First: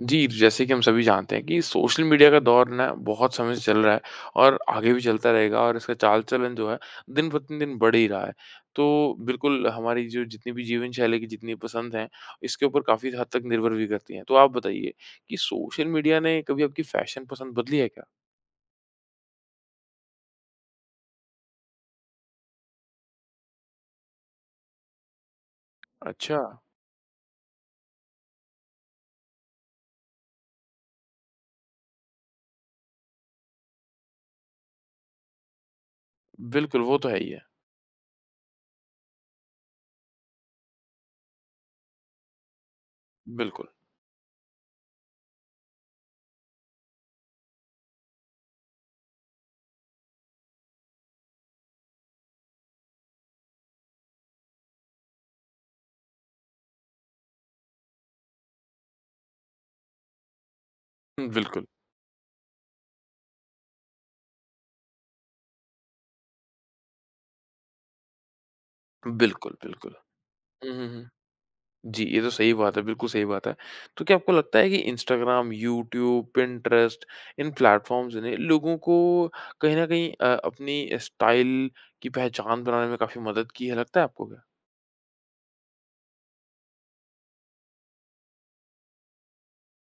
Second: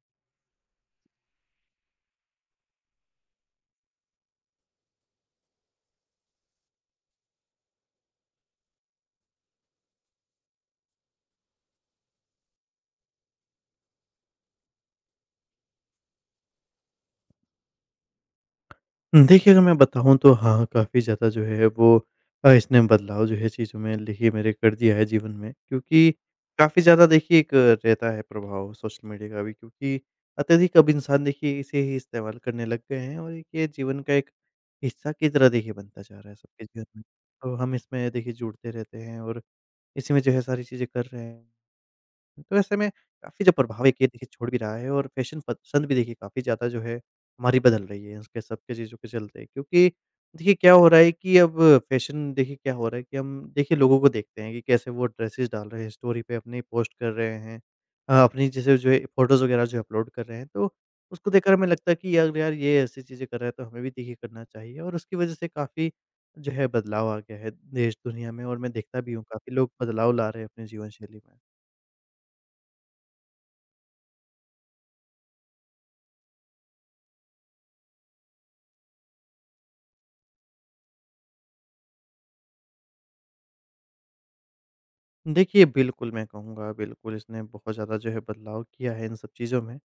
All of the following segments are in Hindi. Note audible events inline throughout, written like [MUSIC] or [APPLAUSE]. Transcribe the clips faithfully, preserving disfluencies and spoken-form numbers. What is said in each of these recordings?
जी, जैसे कि हम सभी जानते हैं कि सोशल मीडिया का दौर ना बहुत समय से चल रहा है और आगे भी चलता रहेगा और इसका चाल-चलन जो है दिन प्रतिदिन बढ़ ही रहा है। तो बिल्कुल हमारी जो जितनी भी जीवन शैली की जितनी पसंद हैं, इसके ऊपर काफ़ी हद तक निर्भर भी करती हैं। तो आप बताइए कि सोशल मीडिया ने कभी आपकी फ़ैशन पसंद बदली है क्या? देखिए, अगर मैं बताऊँ तो हाँ, काफ़ी ज़्यादा जो है वो अ, इसने बदलाव जो है चीज़ों में देखिए मेरे कर दिया है जीवन में, क्योंकि अच्छा, काफ़ी ज़्यादा देखिए एक रहता है प्रभाव सोशल मीडिया का भी। क्योंकि अत्यधिक अब इंसान देखिए इसे ही इस्तेमाल करने लग गए हैं और एक ये जीवन का एक हिस्सा की तरह देखिए बनता जा रहा है सबके बिल्कुल, जीवन वो में। तो है ही है। तो हम इसमें देखिए जुड़ते रहते हैं और इसी में जो है सारी चीज़ें कर रहे हैं। तो ऐसे में काफ़ी जो बिल्कुल। प्रभाव एक ये देखिए छोड़ भी रहा है और फ़ैशन पसंद भी देखिए काफ़ी ज़्यादा जो है हमारी बदल रही है इसके सबके चीज़ों के चलते। क्योंकि देखिए क्या हो रहा है कि अब फ़ैशन देखिए क्या हो रहा है कि हम देखिए लोगों को देखते हैं कि कैसे वो ड्रेसेस डाल रहे हैं, स्टोरी पे अपनी पोस्ट कर रहे हैं। अ, अपनी जैसे जो है फ़ोटोज़ वगैरह जो अपलोड कर रहे हैं, तो हुँ, उसको देखकर बिल्कुल। हमें लगता है कि यार यार ये ऐसी चीज़ें कर रहा है तो हमें भी देखिए करना चाहिए। और उसकी वज़ह से काफ़ी जो है बदलाव आ गया है देश दुनिया में और मैं देखता भी हूँ बिल्कुल, काफ़ी लोग बिल्कुल। बदलाव ला रहे हैं अपनी हुँ, हुँ, जीवन हुँ। शैली में। जी, ये तो सही बात है, बिल्कुल सही बात है। तो क्या आपको लगता है कि इंस्टाग्राम, यूट्यूब, पिंटरेस्ट इन प्लेटफ़ॉर्म्स ने लोगों को कहीं न कहीं अ, अपनी स्टाइल की पहचान बनाने में काफ़ी मदद की है, लगता है आपको क्या? देखिए, बिल्कुल मैं कहूँगा बिल्कुल इसने बहुत ज़्यादा जो है बदलाव किया है इन सब चीज़ों में।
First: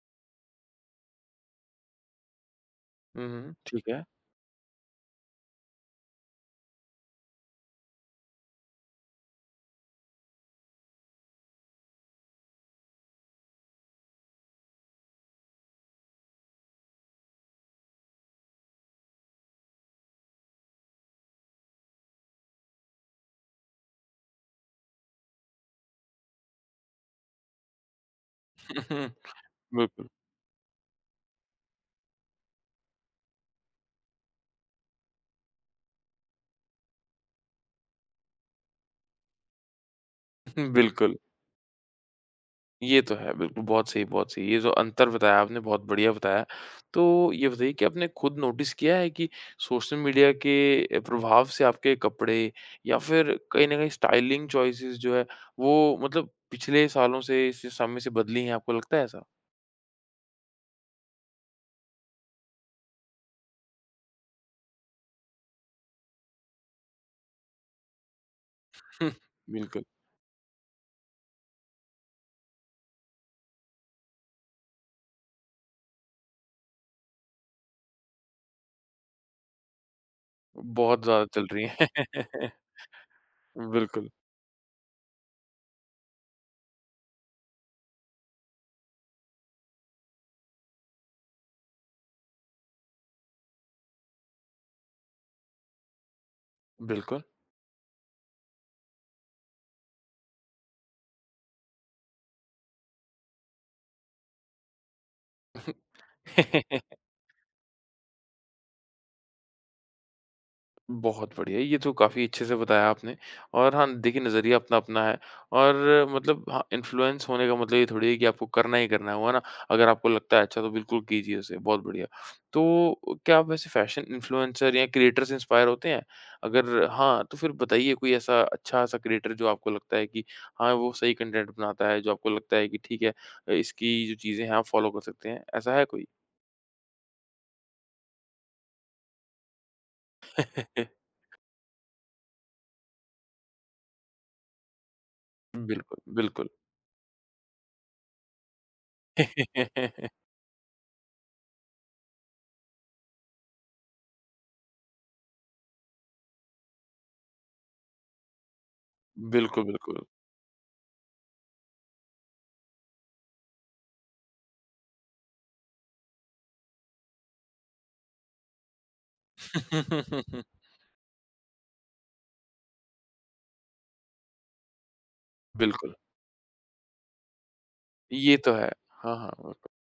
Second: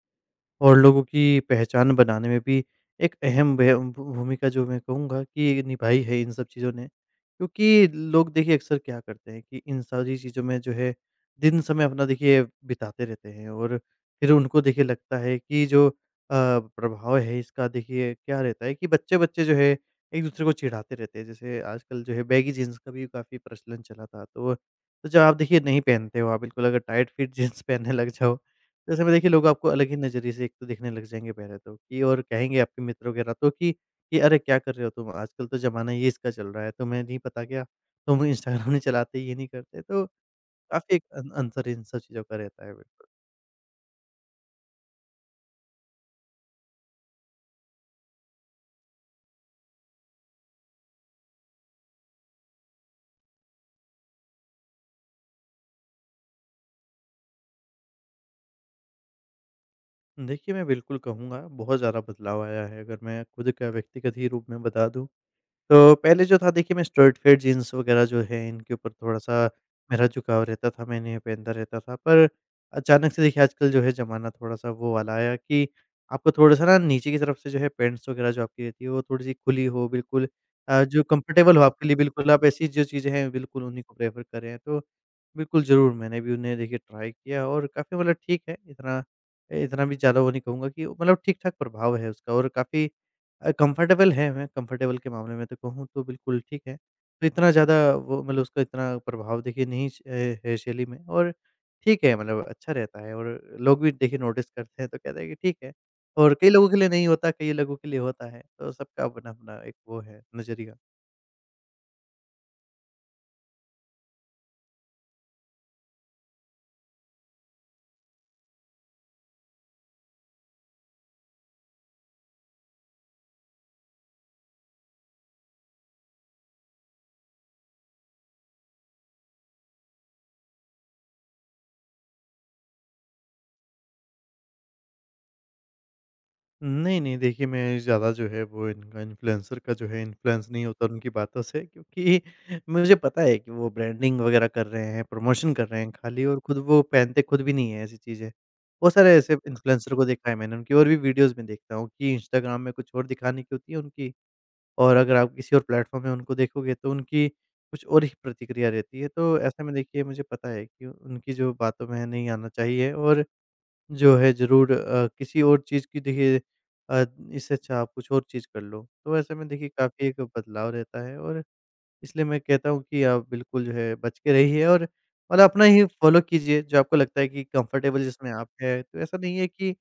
और लोगों की पहचान बनाने में भी एक हुँ, हुँ, अहम भ ठीक है। भू भूमिका जो मैं कहूँगा कि निभाई है इन सब चीज़ों ने। क्योंकि लोग देखिए अक्सर क्या करते हैं कि इन सारी चीज़ों में जो है दिन समय अपना देखिए बिताते रहते हैं और फिर उनको देखिए लगता है कि जो अ, प्रभाव है इसका देखिए क्या रहता है कि बच्चे-बच्चे जो है एक-दूसरे को चिढ़ाते रहते हैं। जैसे आजकल जो है बैगी जीन्स का भी काफ़ी प्रचलन चला था। तो तो जब आप देखिए नहीं पहनते हो आप, बिल्कुल अगर टाइट फिट [LAUGHS] जीन्स पहनने लग जाओ, ऐसे में देखिए लोग [LAUGHS] आपको अलग ही बिल्कुल, नज़रिए से एक तो देखने लग जाएँगे पहले तो, कि और कहेंगे आपके मित्र वगैरह तो कि कि अरे क्या कर रहे हो तुम? आजकल तो ज़माना ये इसका चल रहा है, तुम्हें नहीं पता क्या? तुम इंस्टाग्राम नहीं चलाते, ये नहीं करते। तो [LAUGHS] काफ़ी एक बिल्कुल। अन अंतर इन सब चीज़ों का रहता है ये बिल्कुल। तो है, बिल्कुल, बहुत सही, बहुत सही। ये जो अंतर बताया आपने बहुत बढ़िया बताया। तो ये बताइए कि आपने खुद नोटिस किया है कि सोशल मीडिया के प्रभाव से आपके कपड़े या फिर कहीं न कहीं स्टाइलिंग चॉइसेस जो है वो मतलब पिछले सालों से इस समय से बदली हैं, आपको लगता है ऐसा? देखिए मैं बिल्कुल कहूँगा बहुत ज़्यादा बदलाव आया है, अगर मैं खुद का व्यक्तिगत ही रूप में बता दूँ तो पहले जो था देखिए मैं स्ट्रेट फिट जीन्स वगैरह जो है इनके ऊपर [LAUGHS] हम्म, थोड़ा-सा बिल्कुल, मेरा झुकाव रहता था, मैं इन्हें पहनता रहता था। पर अचानक से देखिए आजकल जो है ज़माना थोड़ा-सा वो वाला आया कि आपको थोड़ा-सा ना नीचे की तरफ से जो है पैंट्स वगैरह जो आपकी रहती है वो थोड़ी-सी खुली हो बिल्कुल। अ, बहुत जो ज़्यादा चल कंफर्टेबल हो रही हैं। आपके लिए बिल्कुल आप [LAUGHS] ऐसी जो चीज़ें हैं बिल्कुल उन्हीं को बिल्कुल, प्रेफ़र कर रहे हैं। तो बिल्कुल ज़रूर मैंने भी उन्हें देखिए ट्राई किया और काफ़ी मतलब ठीक है, इतना इतना भी ज़्यादा वो नहीं कहूँगा कि, मतलब ठीक-ठाक प्रभाव है उसका और काफ़ी अ, कंफर्टेबल है मैं, कंफर्टेबल के मामले में तो कहूँ तो बिल्कुल ठीक है। बिल्कुल। तो इतना ज़्यादा वो मतलब उसका इतना प्रभाव देखिए नहीं श ए, है शैली में और ठीक है, मतलब अच्छा रहता है और लोग भी देखिए नोटिस करते हैं तो कहते हैं कि ठीक है। और कई लोगों के लिए [LAUGHS] नहीं होता, कई लोगों के लिए होता है। तो सबका अपना-अपना एक वो है नज़रिया। बहुत बढ़िया, ये तो काफ़ी अच्छे से बताया आपने और हाँ, देखिए नज़रिया अपना-अपना है और मतलब हाँ, इन्फ्लुएंस होने का मतलब ये थोड़ी है कि आपको करना ही करना है, वो है ना? अगर आपको लगता है अच्छा तो बिल्कुल कीजिए उसे, बहुत बढ़िया। तो क्या आप वैसे फैशन इन्फ्लुएंसर या क्रिएटर से इंस्पायर होते हैं? अगर हाँ, तो फिर बताइए कोई ऐसा अच्छा-सा क्रिएटर जो आपको लगता है कि हाँ, वो सही कंटेंट बनाता है, जो आपको लगता है कि ठीक है, इसकी जो चीज़ें हैं आप फॉलो कर सकते हैं, ऐसा है कोई? नहीं, नहीं। देखिए, मैं ज़्यादा जो है वो इनका इन्फ्लुएंसर का जो है इन्फ्लुएंस नहीं होता उनकी [LAUGHS] बातों से, क्योंकि [LAUGHS] मुझे पता है कि वो ब्रांडिंग वगैरह कर रहे हैं, प्रमोशन कर रहे हैं बिल्कुल, खाली और बिल्कुल। खुद वो पहनते खुद भी नहीं है ऐसी चीज़ें। बहुत सारे ऐसे इन्फ्लुएंसर को [LAUGHS] देखा है मैंने, उनकी और भी वीडियोज़ में देखता हूँ कि इंस्टाग्राम में कुछ और दिखाने की होती है उनकी, और अगर आप किसी और प्लेटफ़ॉर्म में उनको देखोगे तो उनकी कुछ और ही प्रतिक्रिया रहती है। तो बिल्कुल, ऐसे में बिल्कुल। देखिए मुझे पता है कि उनकी जो बातों में नहीं आना चाहिए और जो है ज़रूर अ, किसी और चीज़ की देखिए अ, इससे अच्छा आप कुछ और चीज़ कर लो। तो ऐसे में देखिए काफ़ी एक [LAUGHS] बदलाव रहता है और इसलिए मैं कहता हूँ कि आप बिल्कुल जो है बच के रहिए और और अपना ही बिल्कुल, फ़ॉलो कीजिए जो आपको लगता है कि कंफ़र्टेबल जिसमें ये आप तो है। हैं। तो हाँ, ऐसा नहीं है हाँ। कि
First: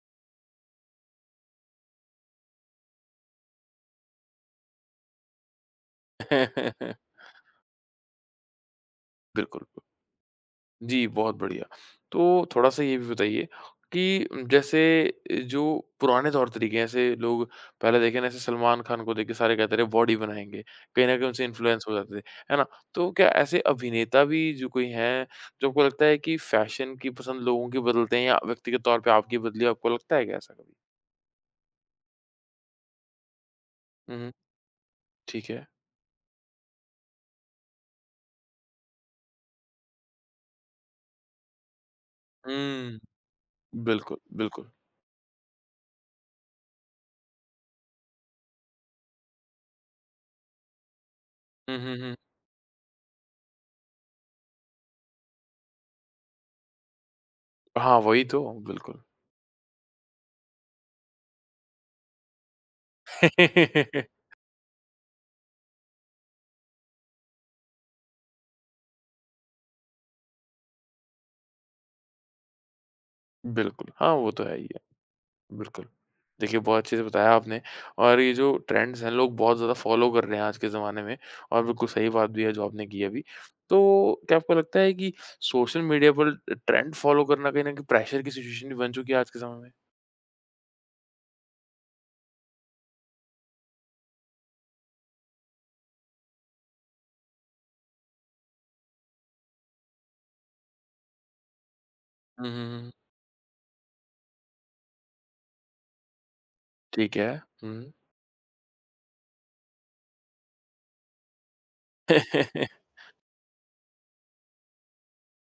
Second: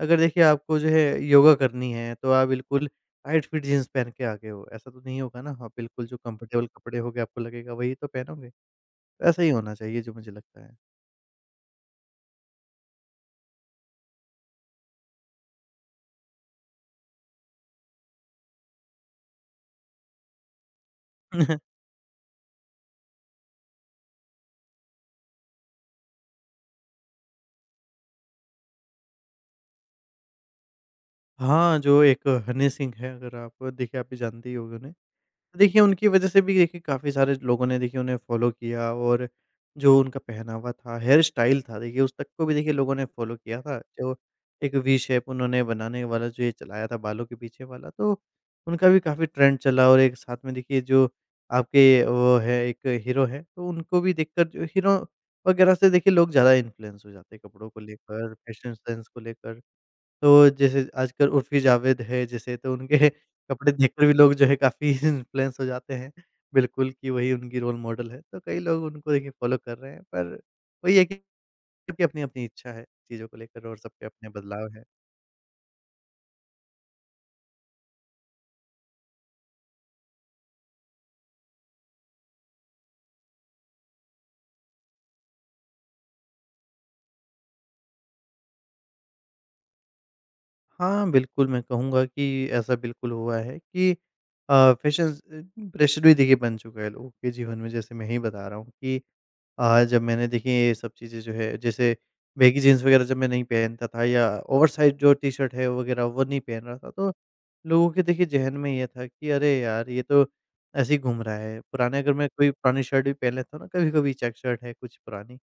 अगर देखिए आपको जो है योगा करनी है तो आप बिल्कुल टाइट फिट जीन्स पहन के आ गए हो, ऐसा तो नहीं होगा ना। आप बिल्कुल जो कंफ़र्टेबल बिल्कुल, [LAUGHS] कपड़े होंगे आपको लगेगा वही तो पहनोगे। तो ऐसा ही बिल्कुल होना चाहिए जो मुझे लगता है। जी, बहुत बढ़िया। तो थोड़ा-सा ये भी बताइए कि जैसे जो पुराने तौर-तरीके हैं, ऐसे लोग पहले देखे ना, ऐसे सलमान खान को देख के सारे कहते रहे, बॉडी बनाएँगे। कहीं न कहीं उनसे [LAUGHS] इन्फ्लुएंस हो जाते थे, है ना? तो क्या ऐसे अभिनेता भी जो कोई हैं, जो आपको लगता है कि फ़ैशन की पसंद लोगों की बदलते हैं या व्यक्तिगत तौर पे आपकी बदली है, आपको लगता है क्या ऐसा कभी? हाँ, जो एक हनी सिंह हैं, अगर आप देखिए आप भी हुँ, हुँ। जानते ही होंगे उन्हें। ठीक तो है। देखिए उनकी वजह से भी देखिए काफ़ी सारे लोगों ने देखिए उन्हें फ़ॉलो किया और जो उनका पहनावा था, हेयर स्टाइल था, देखिए उस तक को भी देखिए लोगों हुँ, ने फ़ॉलो किया था। जो बिल्कुल, बिल्कुल। एक वी शेप उन्होंने बनाने वाला जो ये चलाया था बालों के पीछे वाला, तो उनका भी काफ़ी ट्रेंड चला। और एक साथ में देखिए जो हुँ, हुँ, आपके हुँ। वो है एक हीरो हैं, तो उनको भी देखकर जो हीरो वगैरह से देखिए लोग ज़्यादा इन्फ्लुएंस हो जाते हैं कपड़ों को हाँ, वही लेकर, तो, फैशन बिल्कुल। सेंस को लेकर। तो जैसे आजकल उर्फ़ी जावेद है जैसे, तो उनके [LAUGHS] कपड़े [LAUGHS] देखकर भी लोग जो है काफ़ी [LAUGHS] इन्फ्लुएंस हो जाते हैं, बिल्कुल, कि वही उनकी रोल मॉडल है। तो कई लोग उनको देखिए फ़ॉलो कर रहे हैं, पर वही है कि सबकी अपनी-अपनी इच्छा है चीज़ों को लेकर और बिल्कुल, सब पे हाँ, अपने वो तो है ही बदलाव है, हैं। बिल्कुल। देखिए, बहुत अच्छे से बताया आपने और ये जो ट्रेंड्स हैं, लोग बहुत ज़्यादा फ़ॉलो कर रहे हैं आज के ज़माने में और बिल्कुल सही बात भी है जो आपने की अभी। तो क्या आपको लगता है कि सोशल मीडिया पर ट्रेंड फ़ॉलो करना कहीं न कहीं प्रेशर की सिचुएशन भी बन चुकी है आज के समय में? हाँ, बिल्कुल, मैं कहूँगा कि ऐसा बिल्कुल हुआ है कि अ, फैशन अ, प्रेशर भी देखिए बन चुका है लोगों के जीवन में, जैसे मैं ही बता रहा हूँ कि अ, जब मैंने देखिए ये सब चीज़ें जो है जैसे हुँ, बैगी हुँ, जीन्स हुँ। वग़ैरह जब मैं नहीं पहनता था या ओवरसाइज़ जो टी-शर्ट है वग़ैरह वो नहीं पहन रहा था, तो ठीक है। हुँ। लोगों के देखिए ज़हन में ये था कि अरे यार! ये तो ऐसे ही घूम रहा है। पुराने अगर मैं कोई पुरानी शर्ट भी पहन लेता हूँ ना कभी-कभी, चेक शर्ट है कुछ पुरानी,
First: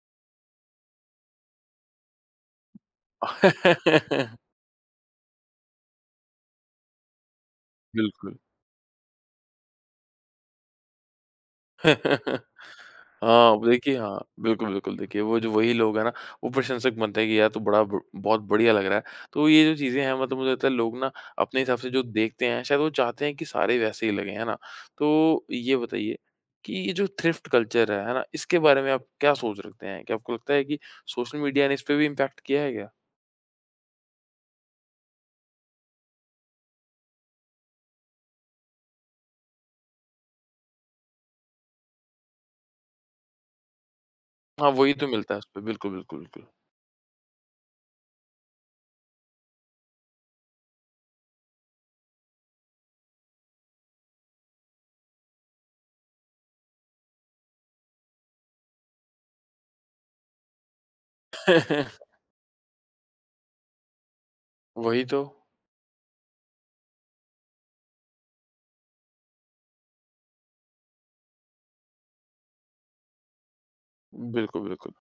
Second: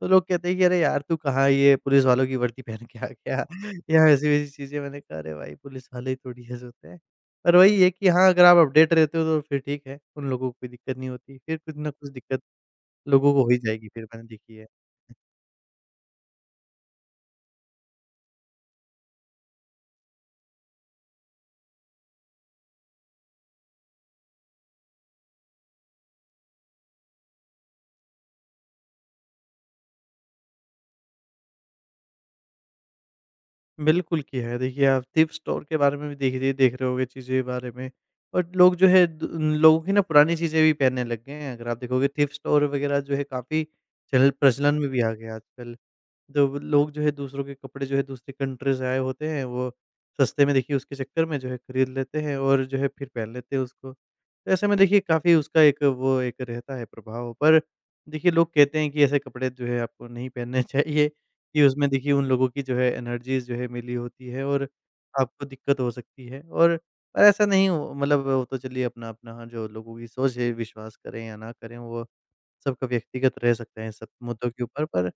तो लोग कहते हैं कि अरे यार तू कहाँ ये पुलिस वालों की वर्दी पहन के आ गया [LAUGHS] या ऐसी-वैसी [LAUGHS] चीज़ें। मैंने कहा अरे भाई पुलिस वाले ही थोड़ी ऐसे होते हैं। पर वही है कि हाँ, बिल्कुल। अगर आप अपडेट रहते हो तो फिर ठीक है, उन लोगों को कोई दिक्कत नहीं होती, फिर कुछ ना कुछ दिक्कत [LAUGHS] लोगों को हो हाँ, ही अब जाएगी देखिए फिर, हाँ, मैंने देखी है। बिल्कुल, बिल्कुल देखिए वो जो वही लोग हैं ना, वो प्रशंसक बनते हैं कि यार तू बड़ा ब बहुत बढ़िया लग रहा है। तो ये जो चीज़ें हैं मतलब मुझे लगता है लोग ना अपने हिसाब से जो देखते हैं, शायद वो चाहते हैं कि सारे वैसे ही लगें, है ना? तो ये बताइए कि ये जो थ्रिफ्ट कल्चर है, है ना? इसके बारे में आप क्या सोच रखते हैं? क्या आपको लगता है कि सोशल मीडिया ने इसपे भी इम्पैक्ट किया है क्या? बिल्कुल की है, देखिए आप थ्रिफ्ट स्टोर के बारे में भी देख रही देख रहे होंगे चीज़ों के बारे में, और लोग जो है द उन लोगों की ना पुरानी चीज़ें भी पहनने लग गए हैं, अगर आप देखोगे थ्रिफ्ट स्टोर वगैरह जो है काफ़ी चल हाँ, प्रचलन में वही भी तो आ मिलता गया है उसपे। आजकल। बिल्कुल, बिल्कुल, बिल्कुल। जब लोग जो है दूसरों के कपड़े जो है दूसरी कंट्रीज़ से आए होते हैं, वो सस्ते में देखिए उसके चक्कर में जो है खरीद लेते हैं और जो है फिर पहन लेते हैं उसको। तो ऐसे में देखिए काफ़ी उसका एक वो एक रहता है प्रभाव, पर देखिए लोग कहते हैं कि ऐसे कपड़े जो है आपको नहीं पहनने [LAUGHS] चाहिए, कि उसमें [LAUGHS] देखिए उन लोगों की जो है एनर्जीज़ जो है मिली होती है और वही तो। आपको दिक्कत हो सकती है। और पर ऐसा नहीं हो, मतलब वो तो चलिए अपना-अपना जो लोगों की सोच है विश्वास करें या ना करें, वो सबका व्यक्तिगत रह सकता है इन सब मुद्दों के बिल्कुल, ऊपर। बिल्कुल। पर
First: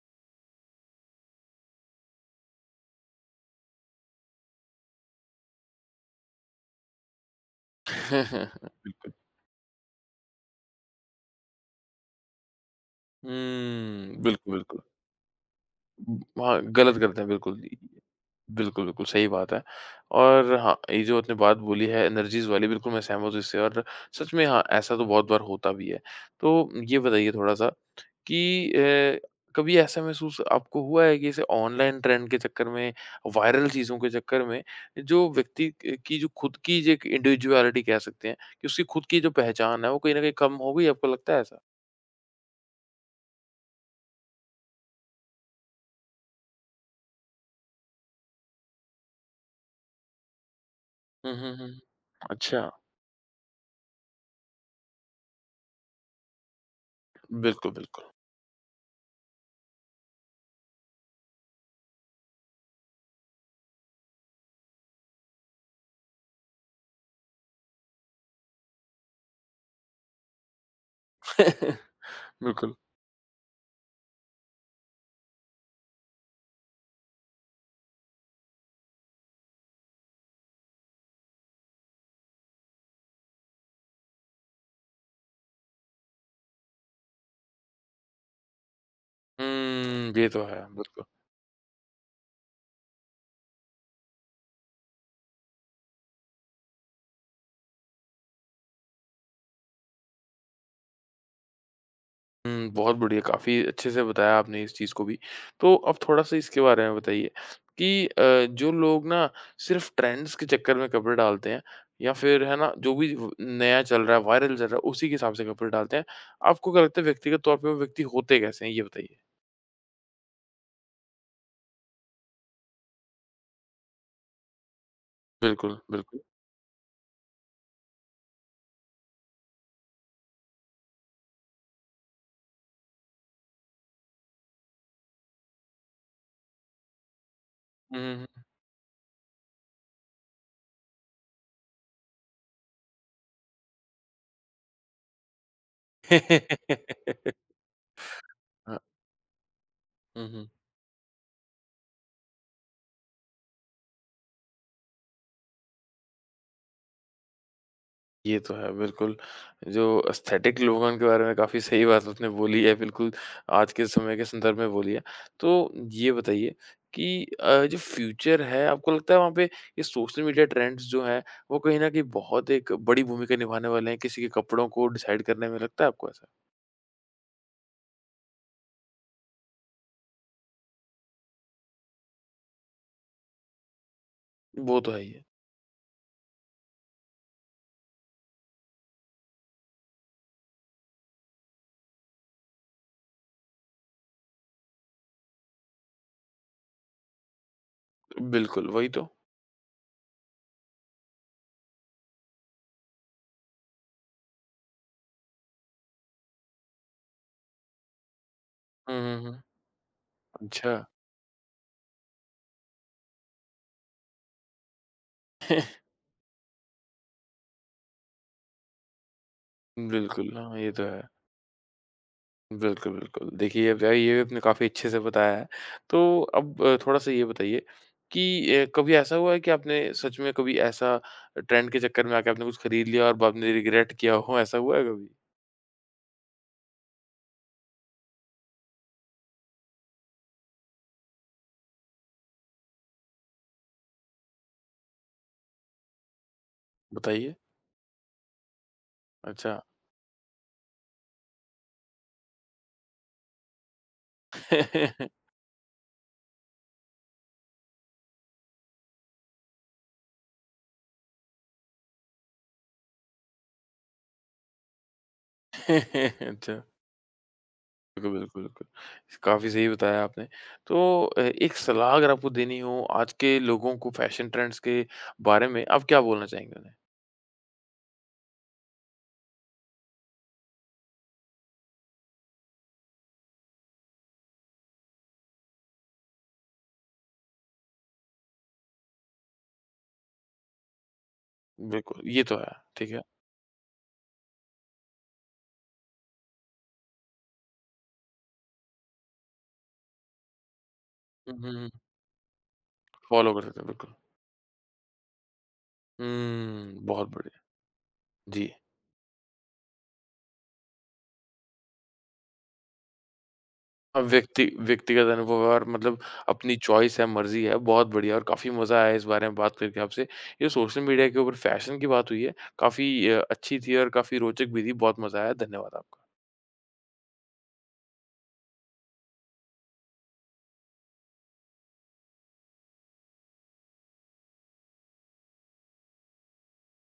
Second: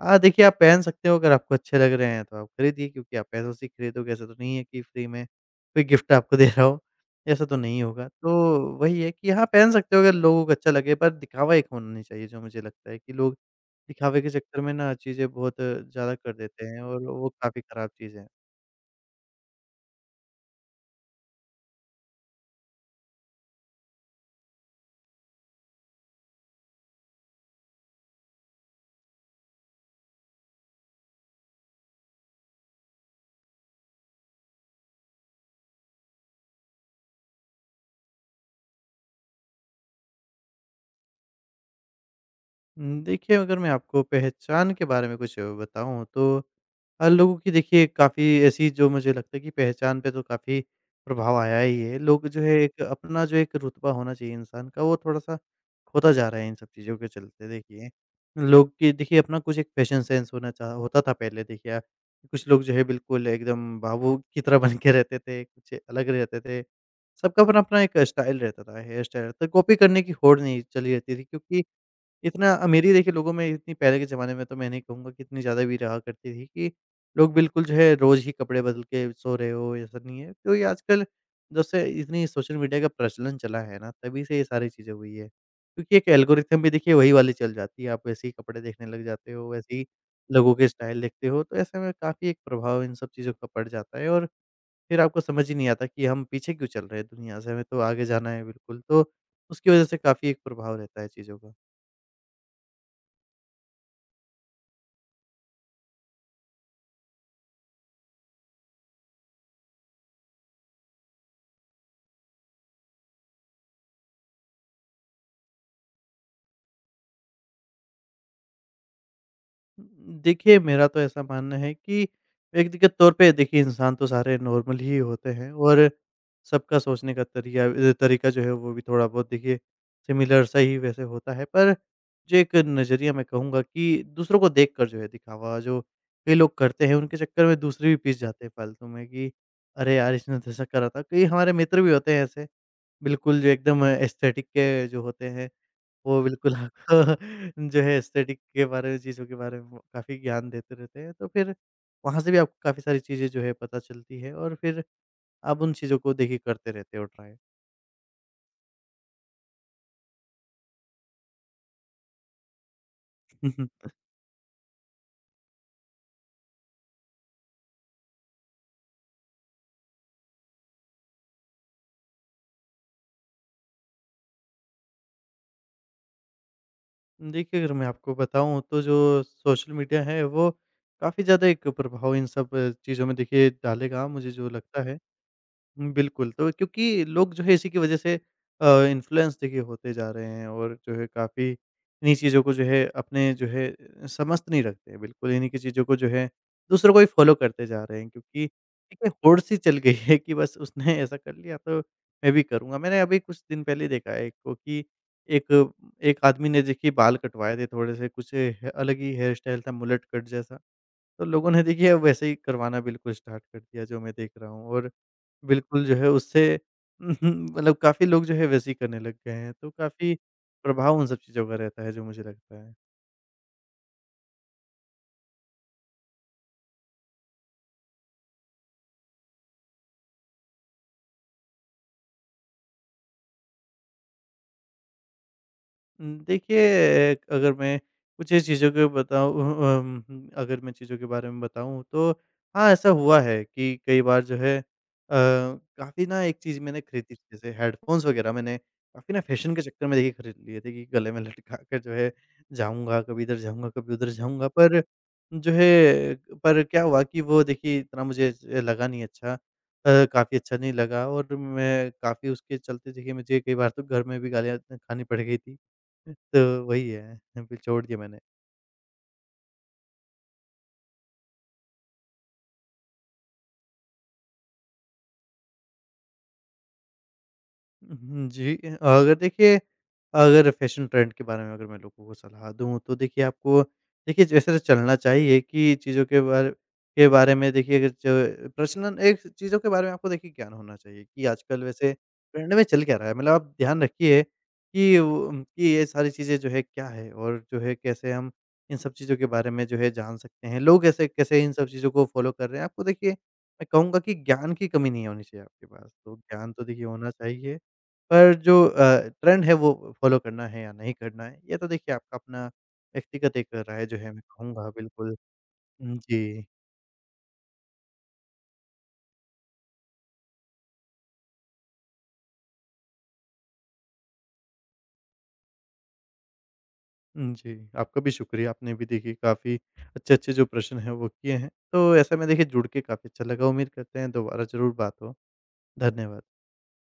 हाँ, देखिए आप पहन सकते हो अगर आपको अच्छे लग रहे हैं तो आप खरीदिए, क्योंकि आप पैसों से ही खरीदोगे, ऐसा तो नहीं है कि फ्री में कोई गिफ्ट आपको [LAUGHS] दे रहा हो, ऐसा तो नहीं होगा। तो [LAUGHS] वही है बिल्कुल। कि हाँ, पहन सकते हो अगर लोगों को अच्छा लगे, पर दिखावा एक होना नहीं चाहिए जो मुझे लगता है कि लोग हुँ, दिखावे के बिल्कुल, चक्कर में बिल्कुल। ना चीज़ें बहुत ज़्यादा कर हाँ, देते हैं गलत और करते हैं वो बिल्कुल। काफ़ी खराब चीज़ है। बिल्कुल, बिल्कुल सही बात है और हाँ, ये जो आपने बात बोली है एनर्जीज़ वाली बिल्कुल मैं सहमत हूँ इससे और सच में हाँ, ऐसा तो बहुत बार होता भी है। तो ये बताइए थोड़ा-सा कि अ, कभी ऐसा महसूस आपको हुआ है कि जैसे ऑनलाइन ट्रेंड के चक्कर में, वायरल चीज़ों के चक्कर में जो व्यक्ति क की जो खुद की जो एक इंडिविडुअलिटी कह सकते हैं कि उसकी खुद की जो पहचान है वो कहीं न कहीं कम हो गई, आपको लगता है ऐसा? उम, देखिए अगर मैं आपको पहचान के बारे में कुछ बताऊँ तो अ, लोगों की देखिए काफ़ी ऐसी जो मुझे लगता है कि पहचान पे तो काफ़ी हुँ, प्रभाव हुँ, आया हुँ। ही है। लोग जो है अच्छा। एक अपना जो एक रुतबा होना चाहिए इंसान का वो थोड़ा-सा खोता जा रहा है इन सब चीज़ों के चलते बिल्कुल, देखिए। बिल्कुल। लोग की देखिए अपना कुछ एक फैशन सेंस होना चा होता था पहले, देखिए अ, कुछ लोग जो है बिल्कुल एकदम बाबू की तरह बन के रहते थे, कुछ अलग रहते थे। सबका अपना-अपना एक स्टाइल रहता था, हेयर स्टाइल तो कॉपी करने की होड़ नहीं चली रहती थी, क्योंकि [LAUGHS] इतना बिल्कुल। अमीरी देखिए लोगों में इतनी पहले के ज़माने में तो मैं नहीं कहूँगा कि इतनी ज़्यादा भी रहा करती थी, कि लोग बिल्कुल जो है रोज़ ही कपड़े बदल के सो रहे हो, ऐसा नहीं है। तो ये आजकल जब से इतनी सोशल मीडिया का प्रचलन चला है ना, तभी से ये सारी चीज़ें हुई है। क्योंकि एक एल्गोरिथम भी देखिए वही वाली चल जाती है, आप वैसे ही कपड़े देखने लग जाते हो, वैसे ही हुँ, ये तो लोगों है, के स्टाइल बिल्कुल। देखते हो, तो ऐसे में काफ़ी एक प्रभाव इन सब चीज़ों का पड़ जाता है। और फिर आपको समझ ही नहीं आता कि हम पीछे क्यों चल रहे हैं दुनिया से, हमें तो आगे जाना है बिल्कुल। तो उसकी वज़ह से काफ़ी एक प्रभाव रहता है चीज़ों का। हुँ, बहुत बढ़िया, काफ़ी अच्छे से बताया आपने इस चीज़ को भी। तो अब थोड़ा-सा इसके बारे में बताइए कि अ, जो लोग ना सिर्फ़ ट्रेंड्स के चक्कर में कपड़े डालते हैं या फिर है ना, जो भी व नया चल रहा है, वायरल चल रहा है, उसी के हिसाब से कपड़े डालते हैं। आपको क्या लगता है व्यक्तिगत तौर पे वो व्यक्ति होते कैसे हैं? ये बताइए? देखिए, मेरा तो ऐसा मानना है कि व्यक्तिगत तौर पे देखिए इंसान तो सारे नॉर्मल ही होते हैं। बिल्कुल, और बिल्कुल। सबका सोचने का तरिया अ, तरीका जो है वो भी थोड़ा बहुत देखिए सिमिलर सा ही वैसे होता है। पर जो एक नज़रिया मैं कहूँगा कि दूसरों को देखकर जो है दिखावा जो कई लोग करते हैं, उनके चक्कर में दूसरे भी हुँ, पिस हुँ, हुँ। जाते हैं फालतू में कि अरे यार! इसने तो ऐसा करा था। कई हमारे मित्र भी होते हैं ऐसे, बिल्कुल जो एकदम एस्थेटिक के जो होते हैं, वो बिल्कुल आपको [LAUGHS] [LAUGHS] जो है एस्थेटिक के हाँ। बारे में, चीज़ों के बारे में काफ़ी हुँ, हुँ। ज्ञान देते रहते हैं। तो फिर वहाँ से भी आपको काफ़ी सारी चीज़ें जो है पता चलती है। और फिर आप उन चीज़ों को देखिए करते रहते हो ट्राई। ये तो है बिल्कुल, जो एस्थेटिक लोगों के बारे में काफ़ी सही बात आपने बोली है, बिल्कुल आज के [LAUGHS] समय के संदर्भ में बोली है। तो ये बताइए कि अ, जो फ्यूचर है आपको लगता है वहाँ पे ये सोशल मीडिया ट्रेंड्स जो हैं वो कहीं न कहीं बहुत एक बड़ी भूमिका निभाने वाले हैं किसी के कपड़ों को डिसाइड करने में, लगता है आपको ऐसा? देखिए, अगर मैं आपको बताऊँ तो जो सोशल मीडिया है, वो काफ़ी ज़्यादा एक प्रभाव इन सब चीज़ों में देखिए डालेगा, मुझे जो वो लगता तो है। है ही है। हुँ, बिल्कुल। तो क्योंकि लोग जो है इसी की वजह से अ, इन्फ्लुएंस देखिए होते जा रहे हैं और जो है काफ़ी इन्हीं चीज़ों को जो है अपने जो है अ, समस्त नहीं रखते हैं, बिल्कुल इन्हीं की चीज़ों को जो है दूसरों को ही फ़ॉलो करते जा रहे हैं। क्योंकि बिल्कुल, वही तो। एक होड़-सी चल गई है कि बस उसने [LAUGHS] ऐसा कर लिया, तो मैं भी करूँगा। मैंने अभी कुछ दिन पहले देखा है एक को कि एक एक आदमी ने देखिए बाल कटवाए थे थोड़े-से, कुछ ह हुँ, अलग ही हुँ, हेयर हुँ। स्टाइल था, मुलेट कट जैसा। अच्छा। तो लोगों ने देखिए वैसे ही करवाना बिल्कुल स्टार्ट कर दिया, जो मैं देख रहा हूँ। और बिल्कुल, [LAUGHS] जो है उससे [LAUGHS] मतलब काफ़ी लोग जो है वैसे ही करने लग गए हैं। तो काफ़ी बिल्कुल, हाँ, ये तो प्रभाव है। उन सब चीज़ों का रहता है, जो मुझे लगता है। बिल्कुल, बिल्कुल। देखिए, अब यार ये भी आपने काफ़ी अच्छे से बताया है। तो अब थोड़ा-सा ये बताइए कि अ, कभी ऐसा हुआ है कि आपने सच में कभी ऐसा ट्रेंड के चक्कर में आके आपने कुछ खरीद लिया और आपने रिग्रेट किया हो, ऐसा हुआ है कभी? उम, देखिए, अ, अगर मैं कुछ ये चीज़ों को बताऊँ, अम, अगर मैं चीज़ों के बारे में बताऊँ, तो हाँ, ऐसा हुआ है कि कई बार जो है अ, काफ़ी ना एक चीज़ मैंने खरीदी थी, बताइए। जैसे हेडफ़ोन्स वग़ैरह मैंने काफ़ी ना फ़ैशन अच्छा। के चक्कर में देखिए खरीद लिए थे कि गले में लटका कर जो है जाऊँगा, कभी इधर जाऊँगा, कभी उधर जाऊँगा। पर [LAUGHS] जो है, पर क्या हुआ कि वो देखिए इतना मुझे ज लगा नहीं अच्छा, अ, काफ़ी अच्छा नहीं लगा, और मैं काफ़ी उसके चलते देखिए मुझे कई बार तो घर में भी गालियाँ खानी पड़ गई थी। अच्छा। तो वही है, बिछोड़ दिया बिल्कुल, मैंने। बिल्कुल, बिल्कुल। काफ़ी सही बताया आपने। तो अ, एक सलाह अगर आपको देनी हो आज के लोगों को फैशन ट्रेंड्स के बारे में, आप क्या बोलना चाहेंगे उन्हें? उहुँ, जी। अ, अगर देखिए, अगर फैशन ट्रेंड के बारे में अगर मैं लोगों को सलाह दूँ, तो देखिए आपको देखिए जैसे चलना चाहिए कि चीज़ों के बारे के बारे में देखिए, अगर च प्रचलन एक चीज़ों के बारे में आपको देखिए ज्ञान होना चाहिए कि आजकल वैसे बिल्कुल, ये तो है। ट्रेंड में चल ठीक क्या है। रहा है। मतलब आप ध्यान रखिए कि वो, कि ये सारी चीज़ें जो है क्या है, और जो है कैसे हम इन सब चीज़ों के बारे में जो है जान सकते हैं। लोग ऐसे हुँ, कैसे हुँ, इन सब हुँ। चीज़ों को फ़ॉलो कर रहे हैं। आपको देखिए फ़ॉलो कर सकते हैं, मैं बिल्कुल। कहूँगा कि ज्ञान की कमी नहीं होनी चाहिए आपके पास। तो ज्ञान तो हुँ, देखिए बहुत होना बढ़िया। चाहिए। पर जी। जो अ, ट्रेंड है, वो फ़ॉलो करना है या नहीं करना है, ये तो देखिए आपका अपना व्यक्तिगत एक राय जो अब है मैं व्यक्ति कहूँगा व्यक्तिगत बिल्कुल। अनुभव है और उम, मतलब जी। अपनी चॉइस है, मर्ज़ी है, बहुत बढ़िया और काफ़ी मज़ा आया इस बारे में बात करके आपसे। ये सोशल मीडिया के ऊपर फ़ैशन की बात हुई है, काफ़ी अ, अच्छी थी और काफ़ी रोचक भी थी। बहुत मज़ा आया। धन्यवाद आप उम, जी, आपका भी शुक्रिया, आपने भी देखिए काफ़ी अच्छे-अच्छे जो प्रश्न हैं वो किए हैं। तो ऐसे में देखिए जुड़ के काफ़ी अच्छा लगा, उम्मीद करते हैं दोबारा ज़रूर बात हो। धन्यवाद।